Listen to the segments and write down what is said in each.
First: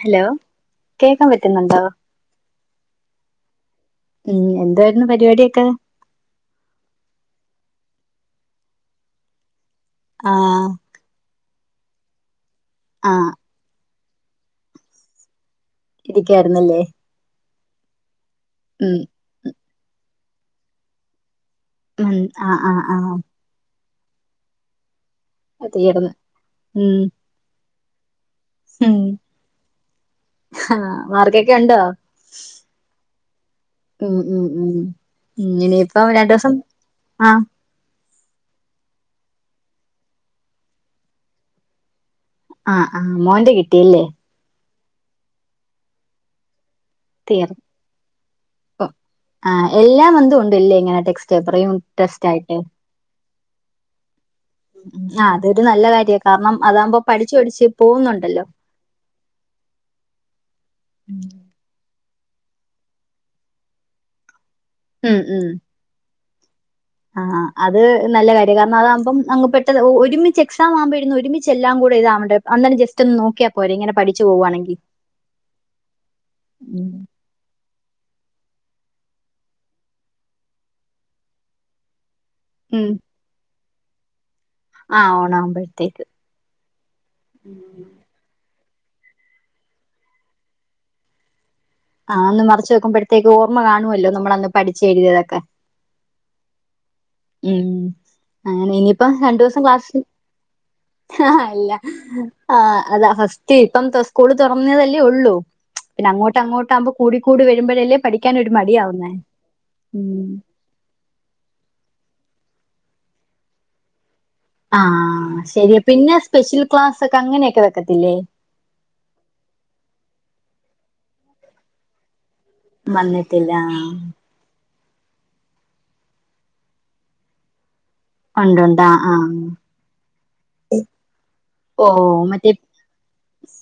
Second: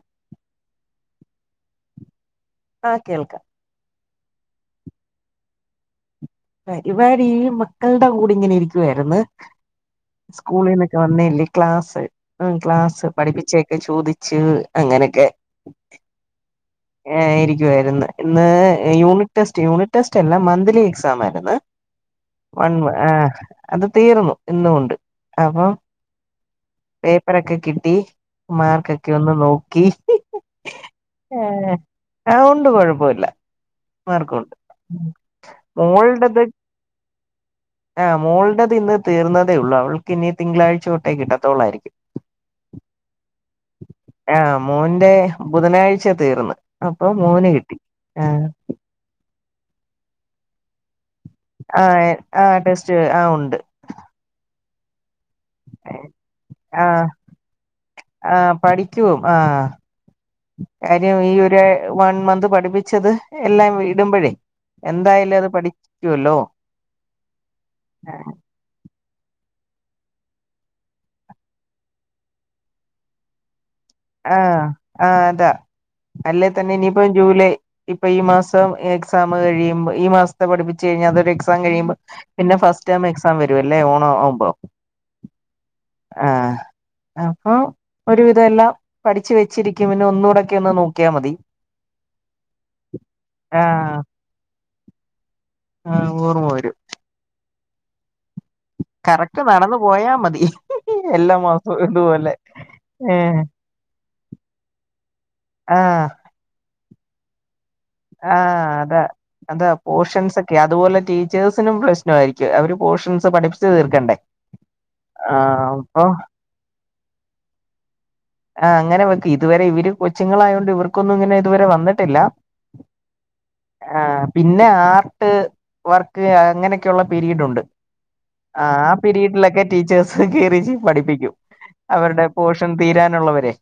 Hello കേൾക്കാൻ പറ്റുന്നുണ്ടോ ആഹ് കേൾക്കാം ഉം എന്തായിരുന്നു പരിപാടിയൊക്കെ പരിപാടി മക്കൾടെ കൂടിങ്ങനെ ഇരിക്കുവായിരുന്നു ആഹ് സ്കൂളിന്ന് വന്നയല്ലേ ക്ലാസ് ക്ലാസ്സ് ആഹ് പഠിപ്പിച്ചൊക്കെ ചോദിച്ച് അങ്ങനെയൊക്കെ ഇരിക്കായിരുന്നല്ലേ ആഹ് ഇരിക്കുവായിരുന്നു ഇന്ന് ഉം യൂണിറ്റ് ടെസ്റ്റ് യൂണിറ്റ് ടെസ്റ്റ് അല്ല മന്ത്ലി എക്സാം ആയിരുന്നു വൺ ആഹ് അത് തീർന്നു ഇന്നുകൊണ്ട് അപ്പം തീർന്ന് ഉം പേപ്പറൊക്കെ കിട്ടി ഉം മാർക്കൊക്കെ ഒന്ന് നോക്കി ആഹ് മാർക്കൊക്കെ ഏഹ് ഒണ്ടോ ആഹ് ഉണ്ട് കൊഴപ്പമില്ല ഉം ഉം മാർക്കുണ്ട് ഉം ഉം ഇന്നിനിയിപ്പ രണ്ട് മോളുടേത് ദിവസം ആഹ് ആഹ് മോളടത് ഇന്ന് തീർന്നതേ ഉള്ളൂ അവൾക്ക് ഇനി തിങ്കളാഴ്ച തൊട്ടേ കിട്ടാത്തോളായിരിക്കും ആഹ് ആഹ് മോന്റെ കിട്ടിയല്ലേ ആഹ് മോന്റെ ബുധനാഴ്ച തീർന്ന് അപ്പൊ മോന് തീർന്നു കിട്ടി ആഹ് ആഹ് എല്ലാം മന്തും ഉണ്ടല്ലേ ഇങ്ങനെ ടെക്സ്റ്റ് പേപ്പറ് ആഹ് ടെസ്റ്റ് ആയിട്ട് ആഹ് ടെസ്റ്റ് ആഹ് ഉണ്ട് ഉ ആഹ് അതൊരു നല്ല കാര്യാ കാരണം അതാകുമ്പോ ആഹ് പഠിച്ചു പഠിച്ച് പോകുന്നുണ്ട് ആഹ് പഠിക്കും ആഹ് കാര്യം ഈ ഒര് വൺ മന്ത് പഠിപ്പിച്ചത് എല്ലാം ഇടുമ്പഴേ ഉം എന്തായാലും ഉം അത് പഠിക്കുവല്ലോ ആഹ് അത് നല്ല ആഹ് കാര്യ കാരണം അതാവുമ്പം അ പെട്ട ഒരുമിച്ച് എസാം ആവുമ്പോഴന്ന് ഒരുമി എല്ലാം കൂടെ ഇതാവണ്ട അെ ജസ്റ്റ് നോക്കാ പോ ഇങ്ങന പഠ ആഹ ആഹ അതാ അല്ല തന്നെ ഇനിപ്പ ജൂലൈ ഇപ്പൊ ഈ മാസം എക്സാം കഴിയുമ്പോ ഈ മാസത്തെ പഠിപ്പിച്ചു കഴിഞ്ഞാ അതൊരു എക്സാം കഴിയുമ്പോ പിന്നെ ഫസ്റ്റ് ഉം ടേം എക്സാം വരും അല്ലേ ഓണോ ഓമ്പോ ആഹ് ഓണാകുമ്പഴത്തേക്ക് ആഹ അപ്പൊ ഒരു വിധമ എല്ലാം പഠിച്ചു വെച്ചിരിക്കും പിന്നെ ഒന്നുകൂടൊക്കെ ഒന്ന് നോക്കിയാൽ മതി ആഹ് ഒന്ന് മറച്ച്ു നെക്കുമ്പോഴത്തേക്ക് ഓർമ്മ കാണുമല്ലോ നമ്മളന്ന് പഠിച്ച എഴുതിയതൊക്കെ ആ് ഓർമ്മ വരും ഉം അങ്ങനെ ഇനിയിപ്പ രണ്ടു കറക്റ്റ് ദിവസം നടന്നു ക്ലാസ് പോയാ മതി എല്ലാ ആഹല്ല മാസവും ഇതുപോലെ ആ് അതാ ഏഹ് ഫസ്റ്റ് ഇപ്പം സ്കൂള് തുറന്നതല്ലേ ഉള്ളൂ ആഹ് അങ്ങോട്ടുമ്പോ കൂട കൂടിരുമ്പഴല്ലേ ആഹ അതാ അത ഉം പോഷൻ സ അതുപോലെ ടീേഴസിനും പ്ര്ലശ്നു ആയിരിക്കും അവര് പോർഷൻസ് പഠിപ്പിച്ച് തീർക്കണ്ടേ ആഹ ആഹ് ശരി അപ്പൊ പിന്നെ സ്പെഷ്യൽ ക്ലാസ് ഒക്കെ അങ്ങനെയൊക്കെ വെക്കത്തില്ലേ ആ അങ്ങനെ വെക്കെ ഇതുവരെ ഇവര് കൊച്ചുങ്ങളായൊണ്ട് ഇവർക്കൊന്നും ഇങ്ങനെ ഇതുവരെ വന്നിട്ടില്ല മല്ല ആ പിന്നെ ആർട്ട് വർക്ക് അങ്ങനെയൊക്കെയള്ള പീരീഡ് ഉണ്ട് ആ ഉണ്ടുണ്ട് ആ ആഹ് ആഹ് പിീരീഡിലൊക്കെ ടീച്ചേഴ്സ് കയറി പഠിപ്പിക്കും ഓ അവരുടെ മറ്റേ പോഷം തീരാനുള്ളവരെ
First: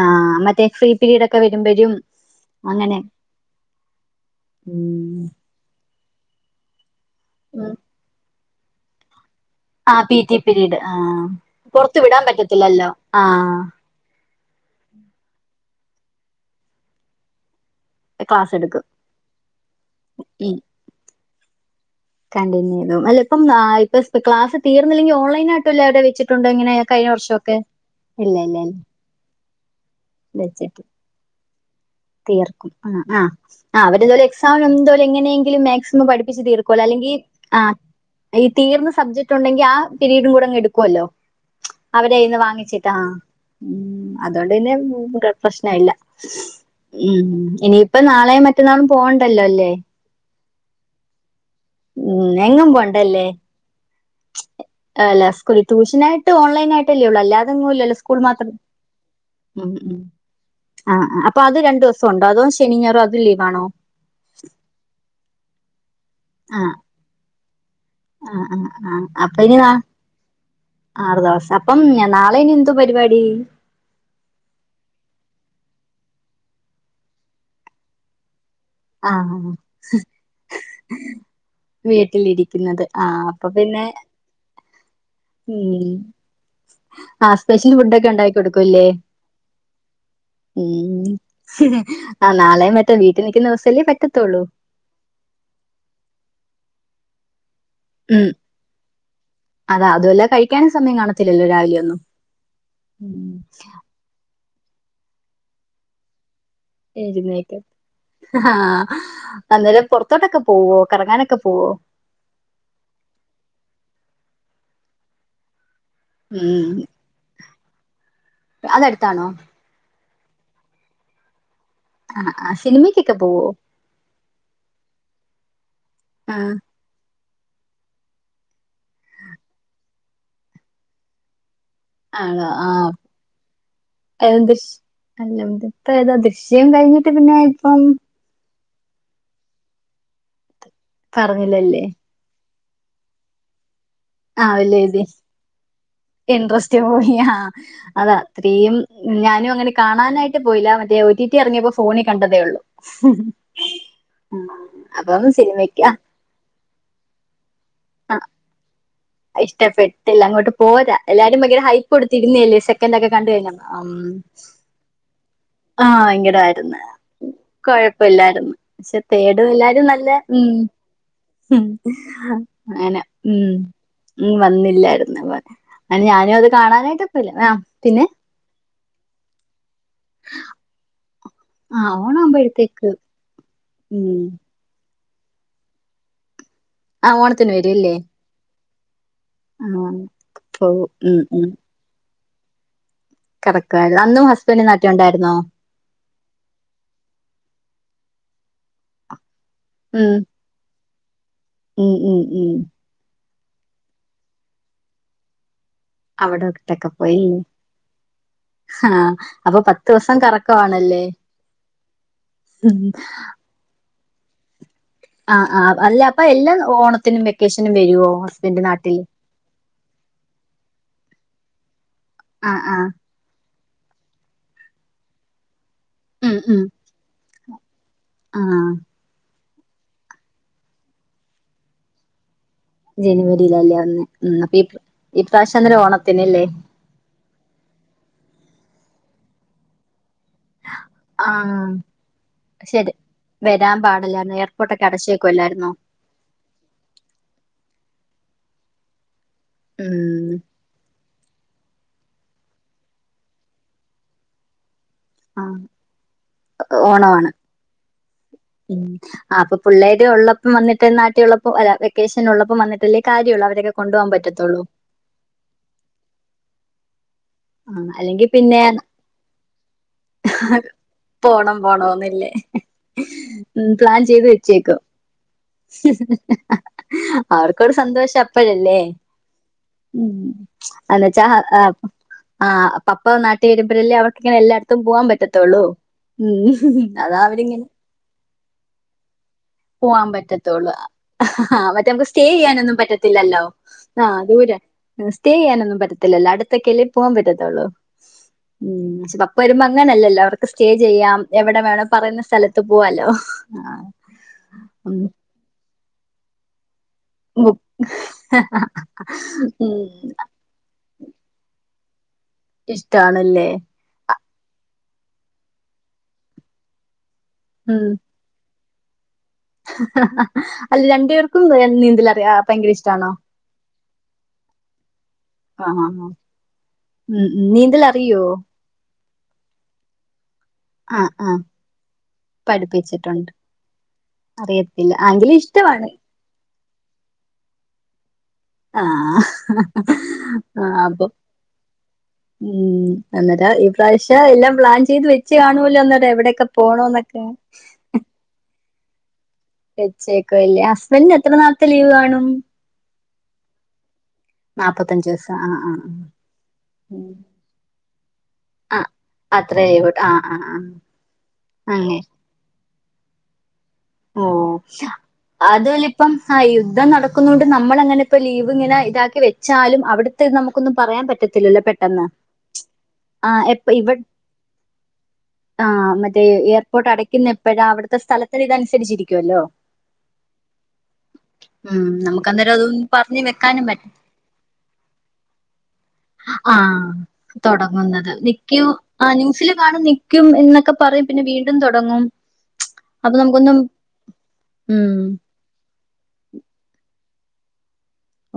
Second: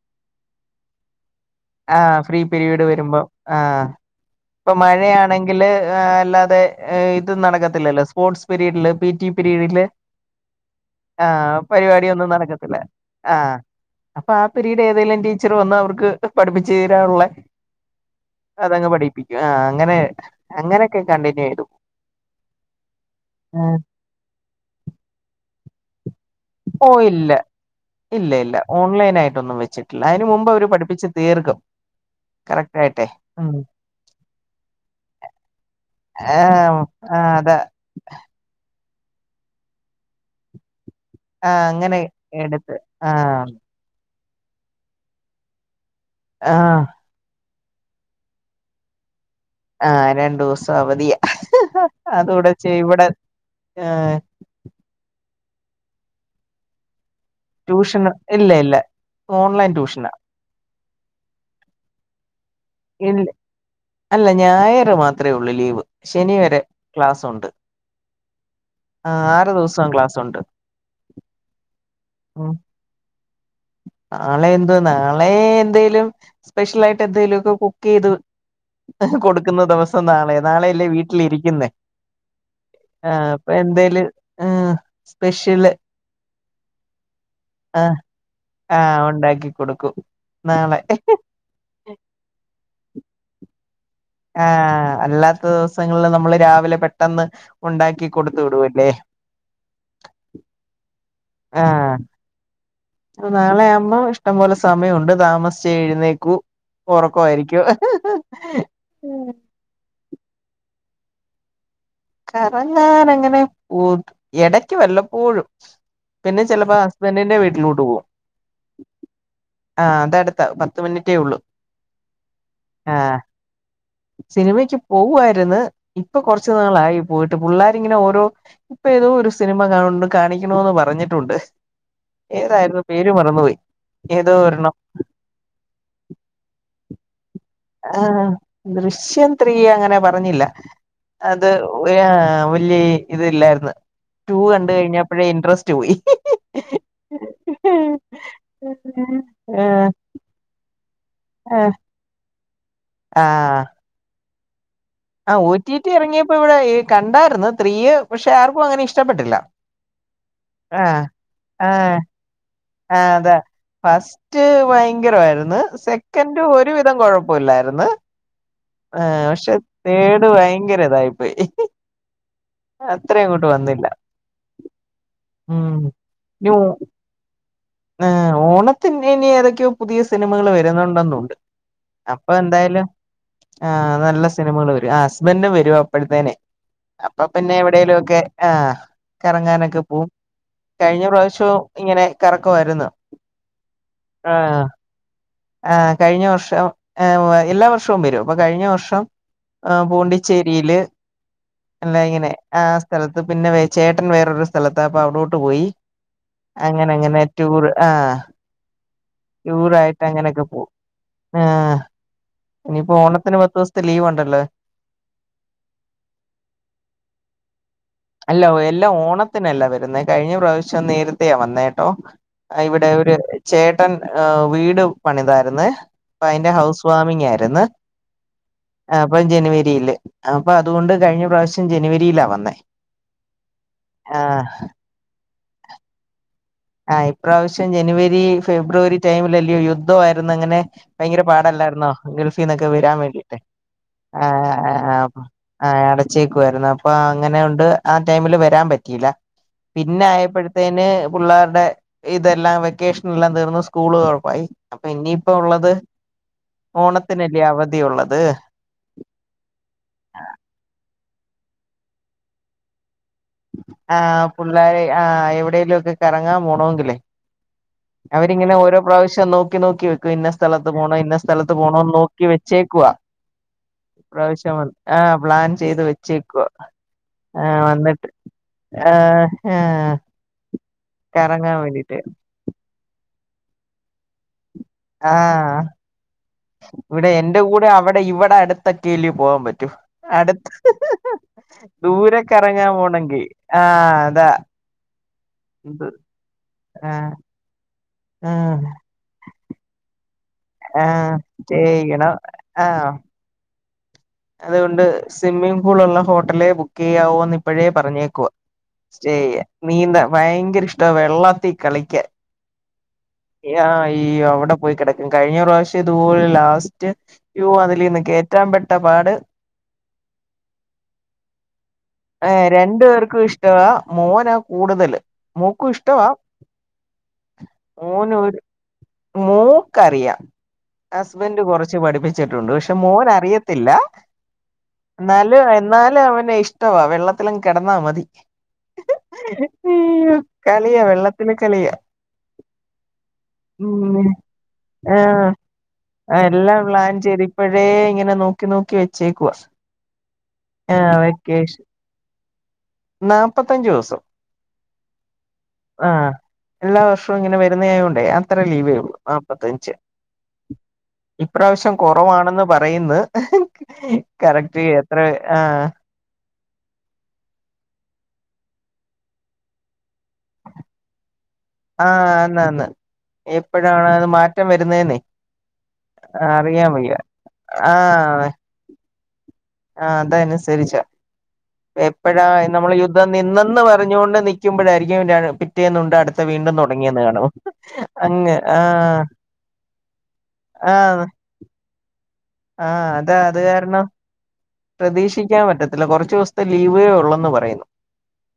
ആഹ് മറ്റേ ഫ്രീ പിരീഡ് ഒക്കെ വരുമ്പഴും ആഹ് ഫ്രീ പീരീഡ് അങ്ങനെ വരുമ്പോ ആഹ് ഇപ്പൊ ഉം മഴയാണെങ്കില് അല്ലാതെ ഇത് നടക്കത്തില്ലല്ലോ സ്പോർട്സ് പീരീഡില് പിറ്റി പിരീഡില് ആഹ് പി ടി പിരീഡ് ആഹ് പുറത്ത് വിടാൻ പരിപാടിയൊന്നും നടക്കത്തില്ല പറ്റത്തില്ലല്ലോ ആഹ് അപ്പൊ ആ പ പിരീഡ് ഏതെങ്കിലും ടീച്ചർ വന്ന് അവർക്ക് പഠിപ്പിച്ച് തീരാനുള്ള ക്ലാസ് എടുക്കും അതങ്ങ് പഠിപ്പിക്കും ആ അങ്ങനെ അങ്ങനെയൊക്കെ കണ്ടിന്യൂ ചെയ്തു കണ്ടിന്യൂ്ും അല്ല ഇപ്പ ഇപ്പ ക്ലസ് തീർന്നില്ലെിൽ ഓൺലൈൻ ആട്ടല്ല അവടെ വെച്ചട്ട് ഓ ഇല്ല ഇല്ല ഇല്ല ഓൺലൈൻ ആയിട്ടൊന്നും വെച്ചിട്ടില്ല ല്ല അതിനന് മുമ്പ് അവര് വെച്ചിട്ട് പഠിപ്പിച്ചു തീർക്കും തീർക്കും കറക്റ്റ് ആ ആയിട്ടെ ആ ഉം ആ അവരെന്തോലും എക്സാാം എന്തോലും എങ്ങനെയെങ്കിലും മാക്സിമം പഠിപ്പിച്ച് ആഹ് തീർക്കുമല്ലോ അല്ലെങ്കിൽ ആഹ് അതാ ആ ഈ തീർന്ന സബ്ജെക്ട് ഉണ്ടെങ്കിൽ ആ പിീരീഡും കൂടെ അങ്ങ് എടുക്കുവല്ലോ ആ അങ്ങനെ എടുത്ത് ആഹ ഉ അതുകൊണ്ട് തന്നെ പ്രശ്നായില്ല ആഹ് ഉ ഇനി ഇപ്പൊ നാളെയും മറ്റന്നാളും പോവണ്ടല്ലോ അല്ലേ ആ രണ്ടു ദിവസം അവധിയാ ഉം അതുകൂടെച്ച ഇവിടെ ഏ ആല്ല സ്കൂ ട്യൂഷനായിയിട്ട് ഓൺൈനായിട്ട് അല്ലേ ഉള്ളൂ അല്ലാ അതങ്ങല്ലല്ലോ ട്യൂഷന് സ്കൂൾ മാത്രം ഇല്ല ഇല്ല ഉ ഓൺലൈൻ ഉ ട്യൂഷനാ ആ അപ്പൊ അത് രണ്ടു ദിവസം ഉണ്ടോ അതോ ശനിഞ്ഞാറോ അത് ഇൽ ലീവ് ആണോ അല്ല ഞായർ മാത്രമേ ഉള്ളൂ ലീവ് ശനി വരെ ക്ലാസ്സ്ഉണ്ട് ആഹ ആ ആഹ അപ്പൊ ഇനി നാ ദിവസം ക്ലാസ്സുണ്ട് ആറ് ദിവസം അപ്പം ഞാൻ നാളെ ഉം ഇനി എന്ന്തോ പരിപാടി നാളെ എന്തോ നാളെ എന്തേലും സ്പെഷ്യൽ ആയിട്ട് എന്തേലുമ ഒക്കെ കുക്ക് ചെയ്തു ആ കൊടുക്കുന്ന ദിവസം നാളെ നാളെയല്ലേ വീട്ടിലിരിക്കുന്നേ വീട്ടിലിരിക്കുന്നത് ആ ആഹ് അപ്പൊ പിന്നെ എന്തേലും ആഹ് ഉ സ്പെഷ്യല് ആഹ സ്പെഷ്യൽ ആഹ് ഫുഡൊക്കെ ഉണ്ടാക്കി കൊടുക്കല്ലേ ആഹ് ഉണ്ടാക്കി കൊടുക്കും ഉ നാളെ ആഹ് നാളെയും പറ്റെ വീട്ടിൽ നിക്കുന്ന ദിവസല്ലേ പറ്റ ആഹ അല്ലാത്ത ദിവസങ്ങളിൽ നമ്മള് രാവിലെ പെട്ടെന്ന് ഉണ്ടാക്കി ഉം കൊടുത്ത വിടുൂല്ലേ അതാ അതെല്ല കഴിക്കാനും സമയം കാണത്തില്ലല്ലോ രാവിലെ ആഹ് ഒന്നും ഉം നാളെ ആകുമ്പോ ഇഷ്ടംപോലെ സമയമുണ്ട് താമസിച്ചച്ച് എഴുന്നേക്കു ഉറക്കയിരിക്കും ഹ് ഹ് അന്നേര പുൊറത്തോട്ടൊക്കെ പോവോ കറങ്ങാനൊക്കെ പോവോ കറങ്ങാന അങ്ങനെ പോ ഇടക്ക് വല്ലപ്പോഴും പിന്നെ ഉം ചെിലപ്പോ ഹസ്ബൻറിിന്റെ വീട്ടിലോട്ട് പോവും അതടുത്താണോ ആ അതെടുത്താ പത്ത് മിനിറ്റേ ഉള്ളൂ ആ ആ സിനിമയ്ക്കൊക്കെ പോവോ സിനിമക്ക് പോവുായിരുന്നു ഇപ്പൊ ആ കുറച്ചു നാളായി പോയിട്ട് പിള്ളേരിങ്ങനെ ഓരോ ഇപ്പ തോ ഒരു സിനിമ കാ കാണിക്കണന്ന് പറഞ്ഞിട്ടുണ്ട് ആണോ ആ ഏതായിരുന്നു പേര് മറന്നുപോയി ഏതോ ഏത് ദൃശ് ഒരെണംോ അല്ല ഇതി ഇപ്പ ഏതാ ദൃശ്യം കഴിഞ്ഞിട്ട് പിന്നെ ഇപ്പം ആ ദൃശ്യം ത്രീ അങ്ങനെ പറഞ്ഞില്ല അത് പറഞ്ഞില്ലല്ലേ [unintelligible] ഇല്ലേ ഇത് ഇല്ലായിരുന്നു ൂ ആ കണ്ട വല്യ എഴുതി കഴിഞ്ഞപ്പോഴേ ഇൻട്രസ്റ്റ് ൂ ഇൻട്രസ്റ്റ് പോയി അതാ അത്രയും ഞാനും അങ്ങനെ ആഹ് കാണ ഞാനായിട്ട് പോയില്ല മറ്റേ ഒ ടി ഇറിയപ്പോ ഫോണിൽ കണ്ടതേ ഉള്ളൂ ആഹ അപ്പം ആ് ഒ ടി സിനിമയ്ക്ക് റ്റി ആ ഇറങ്ങിയപ്പോ ഇവിടെ കണ്ടായിരരുന്നു സ്ത്രീ പക്ഷെ ആർക്കും അങ്ങനെ ഇഷ്ടം ഇഷ്ടപ്പെട്ടില്ല അങ്ങോട്ട് പോരാ എല്ലാരും ഭയങ്കര ഹൈപ്പ് കൊടുത്തിരുന്നേല്ലേ ആ അതെ ഫസ്റ്റ് ഭയങ്കരമായിരുന്നു സെക്കൻഡ് ഒരുവിധം കൊഴപ്പമില്ലായിര്ന് ല്ലായിരുന്നു പക്ഷെ തേട എല്ലാരും നല്ല തേർഡ് ഉ ഭയങ്കര ഇതായിപ്പോയി അങ്ങനെ അത്ര ഉ അങ്ങോട്ട് വന്നില്ല ഉ വന്നില്ലായിരുന്നു അപ്പ അ ഞാനും അത് കാണാനായിട്ട്പ്പല്ല ആ പിന്നെ ഏ ഓണത്തിന് ഇനി ഏതൊക്കെയോ പുതിയ സിനിമകൾ വരുന്നുണ്ടെന്നുണ്ട് ആ് ഓണാവവുമ്പോഴത്തേക്ക് ആ നല്ല സിനിമകൾ വരും ആ ഹുസ്ബൻഡിനും വരും അപ്പോഴത്തേനെ ആഹ് അപ്പൊ ഓണത്തിന് പിന്നെ വരും അല്ലേ എവിടെലും ഒക്കെ ആഹ് കറങ്ങാനൊക്കെ ആഹ് പോവും പോവും കഴിഞ്ഞ ഉം ഉം പ്രാവശ്യവും ഇങ്ങനെ കറക്കമായിരുന്നു കറക്കായിരുന്നു അന്നും ഹസ്ബൻഡ് നാട്ടിൽ ഉണ്ടായിരുന്നോ ആ കഴിഞ്ഞ വർഷം ആ എല്ലാ വർഷവും വരും അപ്പൊ കഴിഞ്ഞ വർഷം ആ ഉം പൂണ്ടിച്ചേരി യില് ഉം എല്ലാം ഉം ഇങ്ങനെ ഉം ആ സ്ഥലത്ത് പിന്നെ വേ ചേട്ടൻ വേറൊരു സ്ഥലത്താ അപ്പൊ അവിടോട്ട് പോയി അവിടോട്ടൊക്കെ അങ്ങനെ അങ്ങനെ പോയില്ലേ ടൂർ ആഹ് ആഹ് അപ്പൊ പത്ത് ടൂറായിട്ട് ദിവസം അങ്ങനെയൊക്കെ പോകും കറക്കമാണല്ലേ ആ ഉം ഇനിയിപ്പോ ഓണത്തിന് പത്ത് ദിവസം ലീവ് ഉണ്ടല്ലോ ആഹ് ആഹ് അല്ല അപ്പൊ എല്ലാ ഓണത്തിനും വെക്കേഷനും വരുവോ ഹസ്ബൻഡ് നാട്ടിൽ പിന്നെയല്ല വരുന്നേ കഴിഞ്ഞ പ്രാവശ്യം നേരത്തെയാ വന്നേട്ടോ ആഹ് ആഹ് ഇവിടെ ഒരു ചേ ട്ടൻ ആ വീട് പണിതായിരുന്നേ അപ്പൊ ഉം അതിന്റെ ഉം ഹൗസ് വാമിംഗ് ആയിരുന്ന് ആഹ് ആ അപ്പം ജനുവരിയിയില് അപ്പൊ അതുകൊണ്ട് കഴിഞ്ഞ പ്രാവശ്യം ജനുവരിയിലാ വന്നേ ജനുവരിയിലല്ലേ വന്നേ ഉം ആഹ് അപ്പൊ ഈ ഇപ്രാവശ്യം എന്തായാലും ഓണത്തിന്ല്ലേ ആ ഇപ്രാവശ്യം ജനുവരി ഫെബ്രുവരി ടൈമിൽല്ലോ യുദ്ധ ദ്ധം ആരുന്നു അങ്ങനെ ഭയങ്കര ആഹ് പാടല്ലായിരുന്നോ ഗൾഫിൽ നിന്നൊക്കെ ശരി വരാൻ വേണ്ടിട്ട് വരാൻ പാടില്ലായിരുന്നു ആഹ് എയർപോർട്ടൊക്കെ അഹ് ആ അടച്ചേക്കുവല്ലായിരുന്നോ ആടെ ച്ചേക്കുവായിരുന്നു അപ്പൊ അങ്ങനാണ്ട് ആ ടൈമില് വരാൻ പറ്റിയില്ല പിന്നെ ഉം ആയപ്പോഴ്ത്തേന് പിള്ളേരുടെ ഇതെല്ലാം വെക്കേഷൻ എല്ലാം തീർന്നു സ്കൂള് കുഴപ്പായി അപ്പൊ ഇനി ഇപ്പൊ ആഹ് ഉള്ളത് ഓണത്തിനല്ലേ അവധി ഉള്ളത് ആ അപ്പൊ പുള്ളേര് ഉള്ളപ്പം വന്നിട്ട് നാട്ടി ഉള്ളപ്പോ വെക്കേഷൻ ഉള്ളപ്പോ വന്നിട്ട് അപ്പൊല്ലേ കാര്യള്ളെ ആ പിള്ളേരെ ആ എവിടെലും ഒക്കെ കറങ്ങാൻ പോണമെങ്കിലേ ആഹ് അല്ലെങ്കി അവരിങ്ങനെ പിന്നെ ഓരോ പ്രാവശ്യം നോക്കി നോക്കി വെക്കും ഇന്ന സ്ഥലത്ത് പോണോ ഇന്ന സ്ഥലത്ത് പോണം പോണോന്ന് നോക്കി പോണോന്നില്ലേ വെച്ചേ ക്കുവാ ഉം പ്ലാൻ ചെയ്ത് ഇപ്രാവശ്യം വ വെച്ചേക്കും ആ പ്ലാൻ ചെയ്ത് വെച്ചേക്കുവ ആ അവർക്കൊരു വന്നിട്ട് സന്തോഷം അപ്പഴല്ലേ ആ ആ ഉം എന്നുവെച്ചാ കറങ്ങാൻ ആഹ് വേണ്ടിട്ട് ആഹ് പപ്പ നാട്ടി വരുമ്പോഴല്ലേ അവർക്കിങ്ങനെ എല്ലായിടത്തും പോവാാൻ ആ പറ്റത്തുള്ളൂ ഉം ഇവിടെ അതാ എന്റെ അവരിങ്ങനെ കൂടെ അവിടെ ഇവിടെ അടുത്തൊക്കെയില്ലേ പോകാൻ പറ്റു പോവാൻ റ്റു അടുത്ത് പറ്റത്തുള്ളൂ അഹ ആ ഹ മറ്റേ നമുക്ക് ദൂരെ സ്റ്റേ കറങ്ങാൻ ചെയ്യാനൊന്നും പോണങ്കിൽ പറ്റത്തില്ലല്ലോ ആഹ് ആ അതാ ദൂരെ സ്റ്റേ ചെയ്യാനൊന്നും പറ്റത്തില്ലല്ലോ അടുത്തൊക്കെല്ലേ ആഹ് പോകാൻ പറ്റത്തുള്ളൂ ആഹ് ഉം വരുമ്പോ അങ്ങനെല്ലല്ലോ അവർക്ക് സ്റ്റേ ആഹ് ചെയ്യാം എവിടെ സ്റ്റേ വേണ ചെയ്യണം പറയുന്ന സ്ഥലത്ത് ആഹ് പോവാാലോ ആ അതുകൊണ്ട് ഉം സ്വിമ്മിംഗ് പൂൾ ഉള്ള ഹോട്ടലെ ബുക്ക് ക്കെയാവൊന്ന് ഉം ഇപ്പോഴേ പറഞ്ഞേക്കുവാ സ്റ്റെ ചെയ്യാൻ ഉം, നീന്താ ഭയങ്കര ഇഷ് ആ വെള്ളത്തി കളിക്കാൻ ഇഷ്ടണല്ലേ ആ ഈ അവിടെ പോയി കിടക്ക കഴിഞ്ഞ പ്രാവശ്യം ഇതുപോലെ ലാസ്റ്റ് അതിൽന്ന് കയറ്റാൻ പെട്ട പാട് ആഹ ഹ അല്ല രണ്ടു പേർക്കും നീന്തലറിയ ആ ഏഹ് ഭയങ്കര രണ്ടു ഇഷ്ടമാണോ പേർക്കും ഇഷ്ടവാ മോനാ കൂടുതല് ആ മോക്കും ആ ആ. ഇഷ്ടവാ ഉം നീന്ത മോനൊര് മോക്കറിയ ആ ആ ഹസ്ബൻഡ് കുറച്ച് പഠിപ്പിച്ചിട്ടുണ്ട് പക്ഷെ മോൻ പഠിപ്പിച്ചിട്ടുണ്ട് അറിയത്തില്ല അറിയത്തില്ല ആ, എങ്കിലും എന്നാലും ഇഷ്ടമാണ് എന്നാലും അവന് ഇഷ്ടവാ വെള്ളത്തിലും കിടന്നാ മതി ആ അയ്യോ ആ കളിയാ അപ്പൊ വെള്ളത്തില് കളിയാ ഉം അന്നേരം ഈ ഉം പ്രാവശ്യം എല്ലാം പ്ലാൻ ചെയ്ത് ആഹ് വെച്ച് കാണൂല്ലോ അന്നേരം എവിടെയൊക്കെ പോണ എന്നൊക്കെ ക്ക് നോക്കി വെച്ചേക്കുവാ വെച്ചേക്കല്ലേ ആഹ് ഹസ്ബൻഡന് എത്ര നാളത്തെ ലീവ് കാണും നാല്പ്പത്തഞ്ചു ദിവസം നാപ്പത്തഞ്ച് വയസ ആഹ് ആഹ് ആഹ് എല്ലാ വർഷവും ഇങ്ങനെ വരുന്ന ആയകൊണ്ടേ അത്ര ലീവേ ആ ഉള്ളു അത്രേ നാപ്പത്തഞ്ച് ലീവ്ട്ടു ആ ആ ആ ഇപ്രാവശ്യം അങ്ങനെ കുറവാണെന്ന് പറയുന്നു ഓ കറക്റ്റ് എത്ര ആ അതുവല്ല ഇപ്പം ആ യുദ്ം നടക്കുന്ന കൊണ്ട് നമ്മളങ്ങനെ ഇപ്പ ലീവ് ഇങ്ങനെ ഇതാക്കി വെച്ചാലും അവിടുത്തെ നമുക്കൊന്നും പറയാൻ പറ്റത്തില്ല ആഹ അന്നന്ന് എപ്പഴാണോ അത് മാറ്റം വരുന്നതെന്നെ ആഹ മറ്റേ എയർപോർട്ട് അടയ്ക്കുന്ന എപ്പോഴാ അവിടുത്തെ സ്ഥലത്തിന് ഇതനുസരിച്ചിരിക്കുവല്ലോ ആഹ അതനുസരിച്ചാ ഉം എപ്പോഴാ നമുക്ക് അന്നേരം നമ്മൾ അതൊന്നും യുദ്ധം പറഞ്ഞു നിന്നെന്ന് വെക്കാനും പറ്റ പറഞ്ഞൊണ്ട് നിൽക്കുമ്പോഴായിരിക്കും [unintelligible] [unintelligible] അടുത്ത വീണ്ടും ആഹ് തുടങ്ങിയന്ന് കാണോ തൊടങ്ങുന്നത് അങ്ങ് നിക്കും ആഹ് ആ ന്യൂസില് [unintelligible] എന്നൊക്കെ പറയും പിന്നെ വീണ്ടും തുടങ്ങും ആഹ അതാ അത് കാരണം ഉം പ്രതീക്ഷിക്കാൻ പറ്റത്തില്ല കുറച്ച് ദിവസത്തെ ലീവേ ഉള്ളന്ന് പറയുന്നു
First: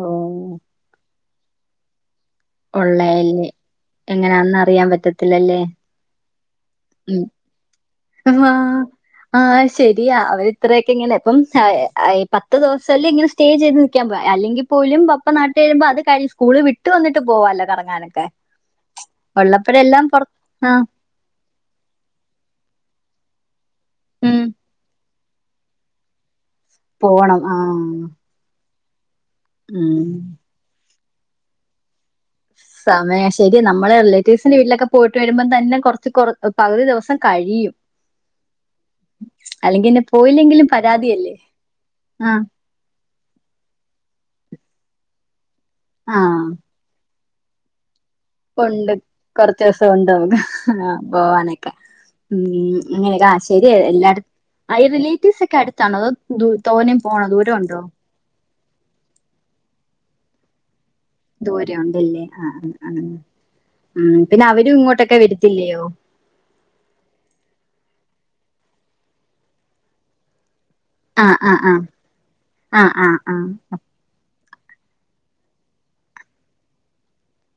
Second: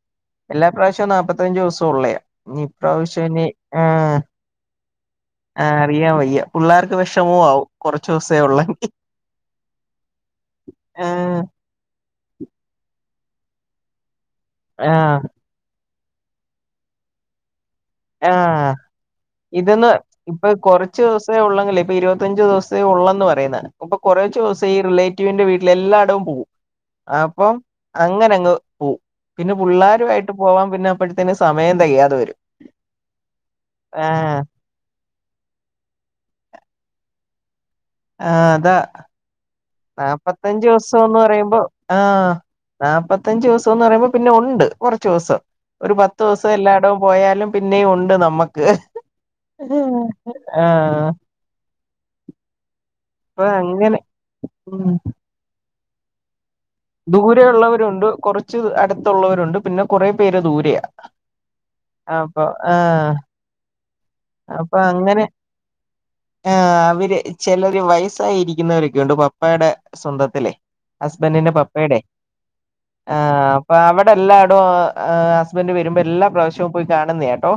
ഓഹ് എല്ലാ പ്രാവശ്യവും നാല്പ്പത്തഞ്ചു ദിവസം ഉള്ളയാ ഇപ്രാവശ്യംനി കൊള്ളയല്ലേ ആ എങ്ങനാന്ന് അറിയാൻ പറ്റത്തില്ലല്ലേ അറിയാൻ വയ്യ പിള്ളേർക്ക് ഉം വിഷമവും ആവും കുറച്ച ദിവസേ ഉള്ളങ്കി ആഹ ശരിയാ അവരിത്രയൊക്കെ ഇങ്ങനെ ഇപ്പം ആഹ് പത്ത് ദിവസം സ്റ്റേ ചെയ്ത് നിൽക്കാൻ അല്ലങ്ക പോലും പപ്പ ആഹ് നാട്ടിൽ വരുമ്പോ അത് ക സ്കൂള് വിട്ട് വന്നട്ട് ഇട്ട് പോല്ലോ കറങ്ങാനൻ ആ ഇതൊന്ന് പൊറ ഇപ്പൊ ആഹ് കൊറച്ച് ദിവസം ഉള്ളെങ്കിലെ ഇ ഇരുപത്തഞ്ച് ദിവസേ ഉള്ളന്ന് പറയുന്ന് അപ്പൊ കുറച്ച് ഉം ദിവസം ഈ റില്ലേറ്റീവ്സിൻ്റെ റ്റുവിന്റെ വീട്ടില എല്ലായിടവും പോവും പോണം അപ്പം ആഹ് അങ്ങനെ അങ്ങ് പോവും പിന്നെ ഉം പിള്ളരുമായിട്ട് പോവാൻ പിന്നെ അപ്പഴത്തേന് സമയം തെകയാതെ വരും സമയം ശരി നമ്മള ആഹ് റിലേറ്റീവ്സിന്റെ വീട്ടിലൊക്കെ പോയിട്ട് വരുമ്പോം തന്നെ കുറച്ച് കൊ പകുതി ദിവസം കഴിയും ആഹ അതാ അല്ലെങ്കി പിന്നെ നാപ്പത്തഞ്ച പോയില്ലെങ്കിലും ദിവസംന്ന് പരാതിയല്ലേ പറയുമ്പോ ആഹ ആഹ് നാല്പ്പത്തഞ്ച ദിവസംന്ന് പറയുമ്പോ പിന്നെ ഉണ്ട് കുറച്ച് ദിവസം ഒരു പത്ത് ആഹ് ദിവസം എല്ലായിടവും പോയാലും പിന്നെയ ഉണ്ട് നമുക്ക് ഉണ്ട് കൊറച്ച ദിവസം ഉണ്ടാവക ആ ആഹ് പോവാനൊക്കെ ഉം അങ്ങനെയൊക്കെ അപ്പൊ ശരി അങ്ങനെ എല്ലായിടും ആ ഉം റിലേറ്റീവ്സ് ഒക്കെ അടുത്താണതോ തോന്നയും പോണോ ദൂരണ്ടോ ണ്ട് കുറച്ച് കുറച്ച് അടുത്തുള്ളവരുണ്ട് പിന്നെ കുറ പേര് ദൂരെയ ദൂരെ ഉണ്ടല്ലേ ആഹ ആഹ ഹ അപ്പൊ അങ്ങനെ ആഹ് അവര് ചിലര് വയസ്സായി ഇരിക്കുന്നവരൊക്കെണ്ട് പപ്പയുടെ സ്വന്തത്തിലെ ആഹ് ഹസ്ബൻറിന്റെ ആഹ് ആഹ് പപ്പയുടെ ആഹ് ആ ആഹ് ആഹ് അപ്പ അവിടെ അവിടെ എല്ലാടും ഹസ്ബൻ്റ് വരുമ്പോ എല്ലാ പ്രാവശ്യവും പോയി കാണുന്നത കേട്ടോ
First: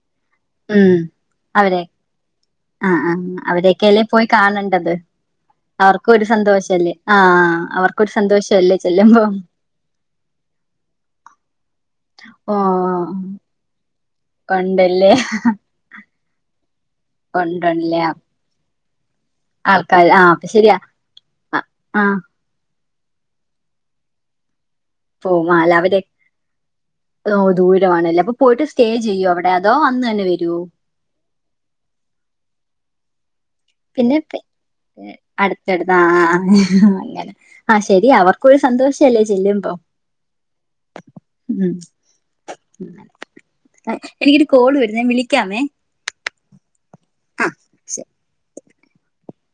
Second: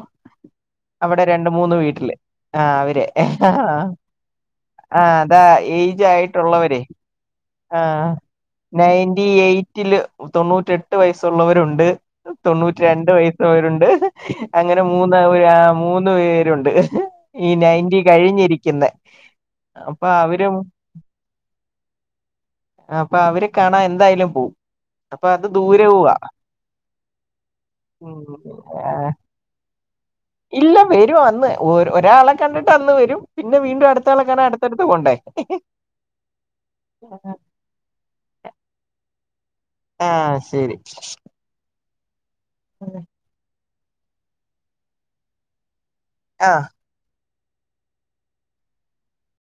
ഉം അവിടെ രണ്ട് മൂന്ന് വീട്ടില് ആഹ് ആ അവര് ആ ആഹ് അവരൊക്കെയല്ലേ പോയി കാണണ്ടത് അതാ ഏജ് അവർക്കും ഒരു ആയിട്ടുള്ളവരെ സന്തോഷല്ലേ ആഹ് ആഹ് അവർക്കൊരു സന്തോഷം നയന്റി എയ്റ്റില് തൊണ്ണൂറ്റെട്ട് വയസ്സുള്ളവരുണ്ട് ഓ തൊണ്ണൂറ്റി രണ്ട് വയസായവരുണ്ട് അങ്ങനെ കൊണ്ടല്ലേ മൂന്ന് മൂന്ന് പേരുണ്ട് ഈ നയന്റി കൊണ്ടല്ലേ കഴിഞ്ഞിരിക്കുന്നെ ആ വി അപ്പൊ ശരിയാ ആഹ് ആ അപ്പൊ അവര് കാണാ എന്തായാലും പോവും അപ്പൊ അത് പൂമാല ദൂരെ അവരെ പോവാ ഓ ദൂരമാണല്ലേ അപ്പൊ പോയിട്ട് സ്റ്റേ ചെയ്യൂ അവിടെ അതോ അന്ന് തന്നെ വര് ഇല്ല വരും അന്ന് ഒ ഒരാളെ കണ്ടിട്ട് അന്ന് വരും. പിന്നെ വീണ്ടും അടുത്ത ആളെ പിന്നെപപ്പെ കാണാൻ അടുത്തടുത്ത് പോണ്ടേ അടുത്തടുത്ത് ആ ആ അങ്ങനെഹ് ആഹ് ശരിയ അവർക്കൊരു സന്തോഷല്ലേ ചെല്ലുമ്പൊ. ആഹ് ശരി ഉം എനിക്കൊരു കോള് വരുന്നെ വിളിക്കാം ആഹ് ശരി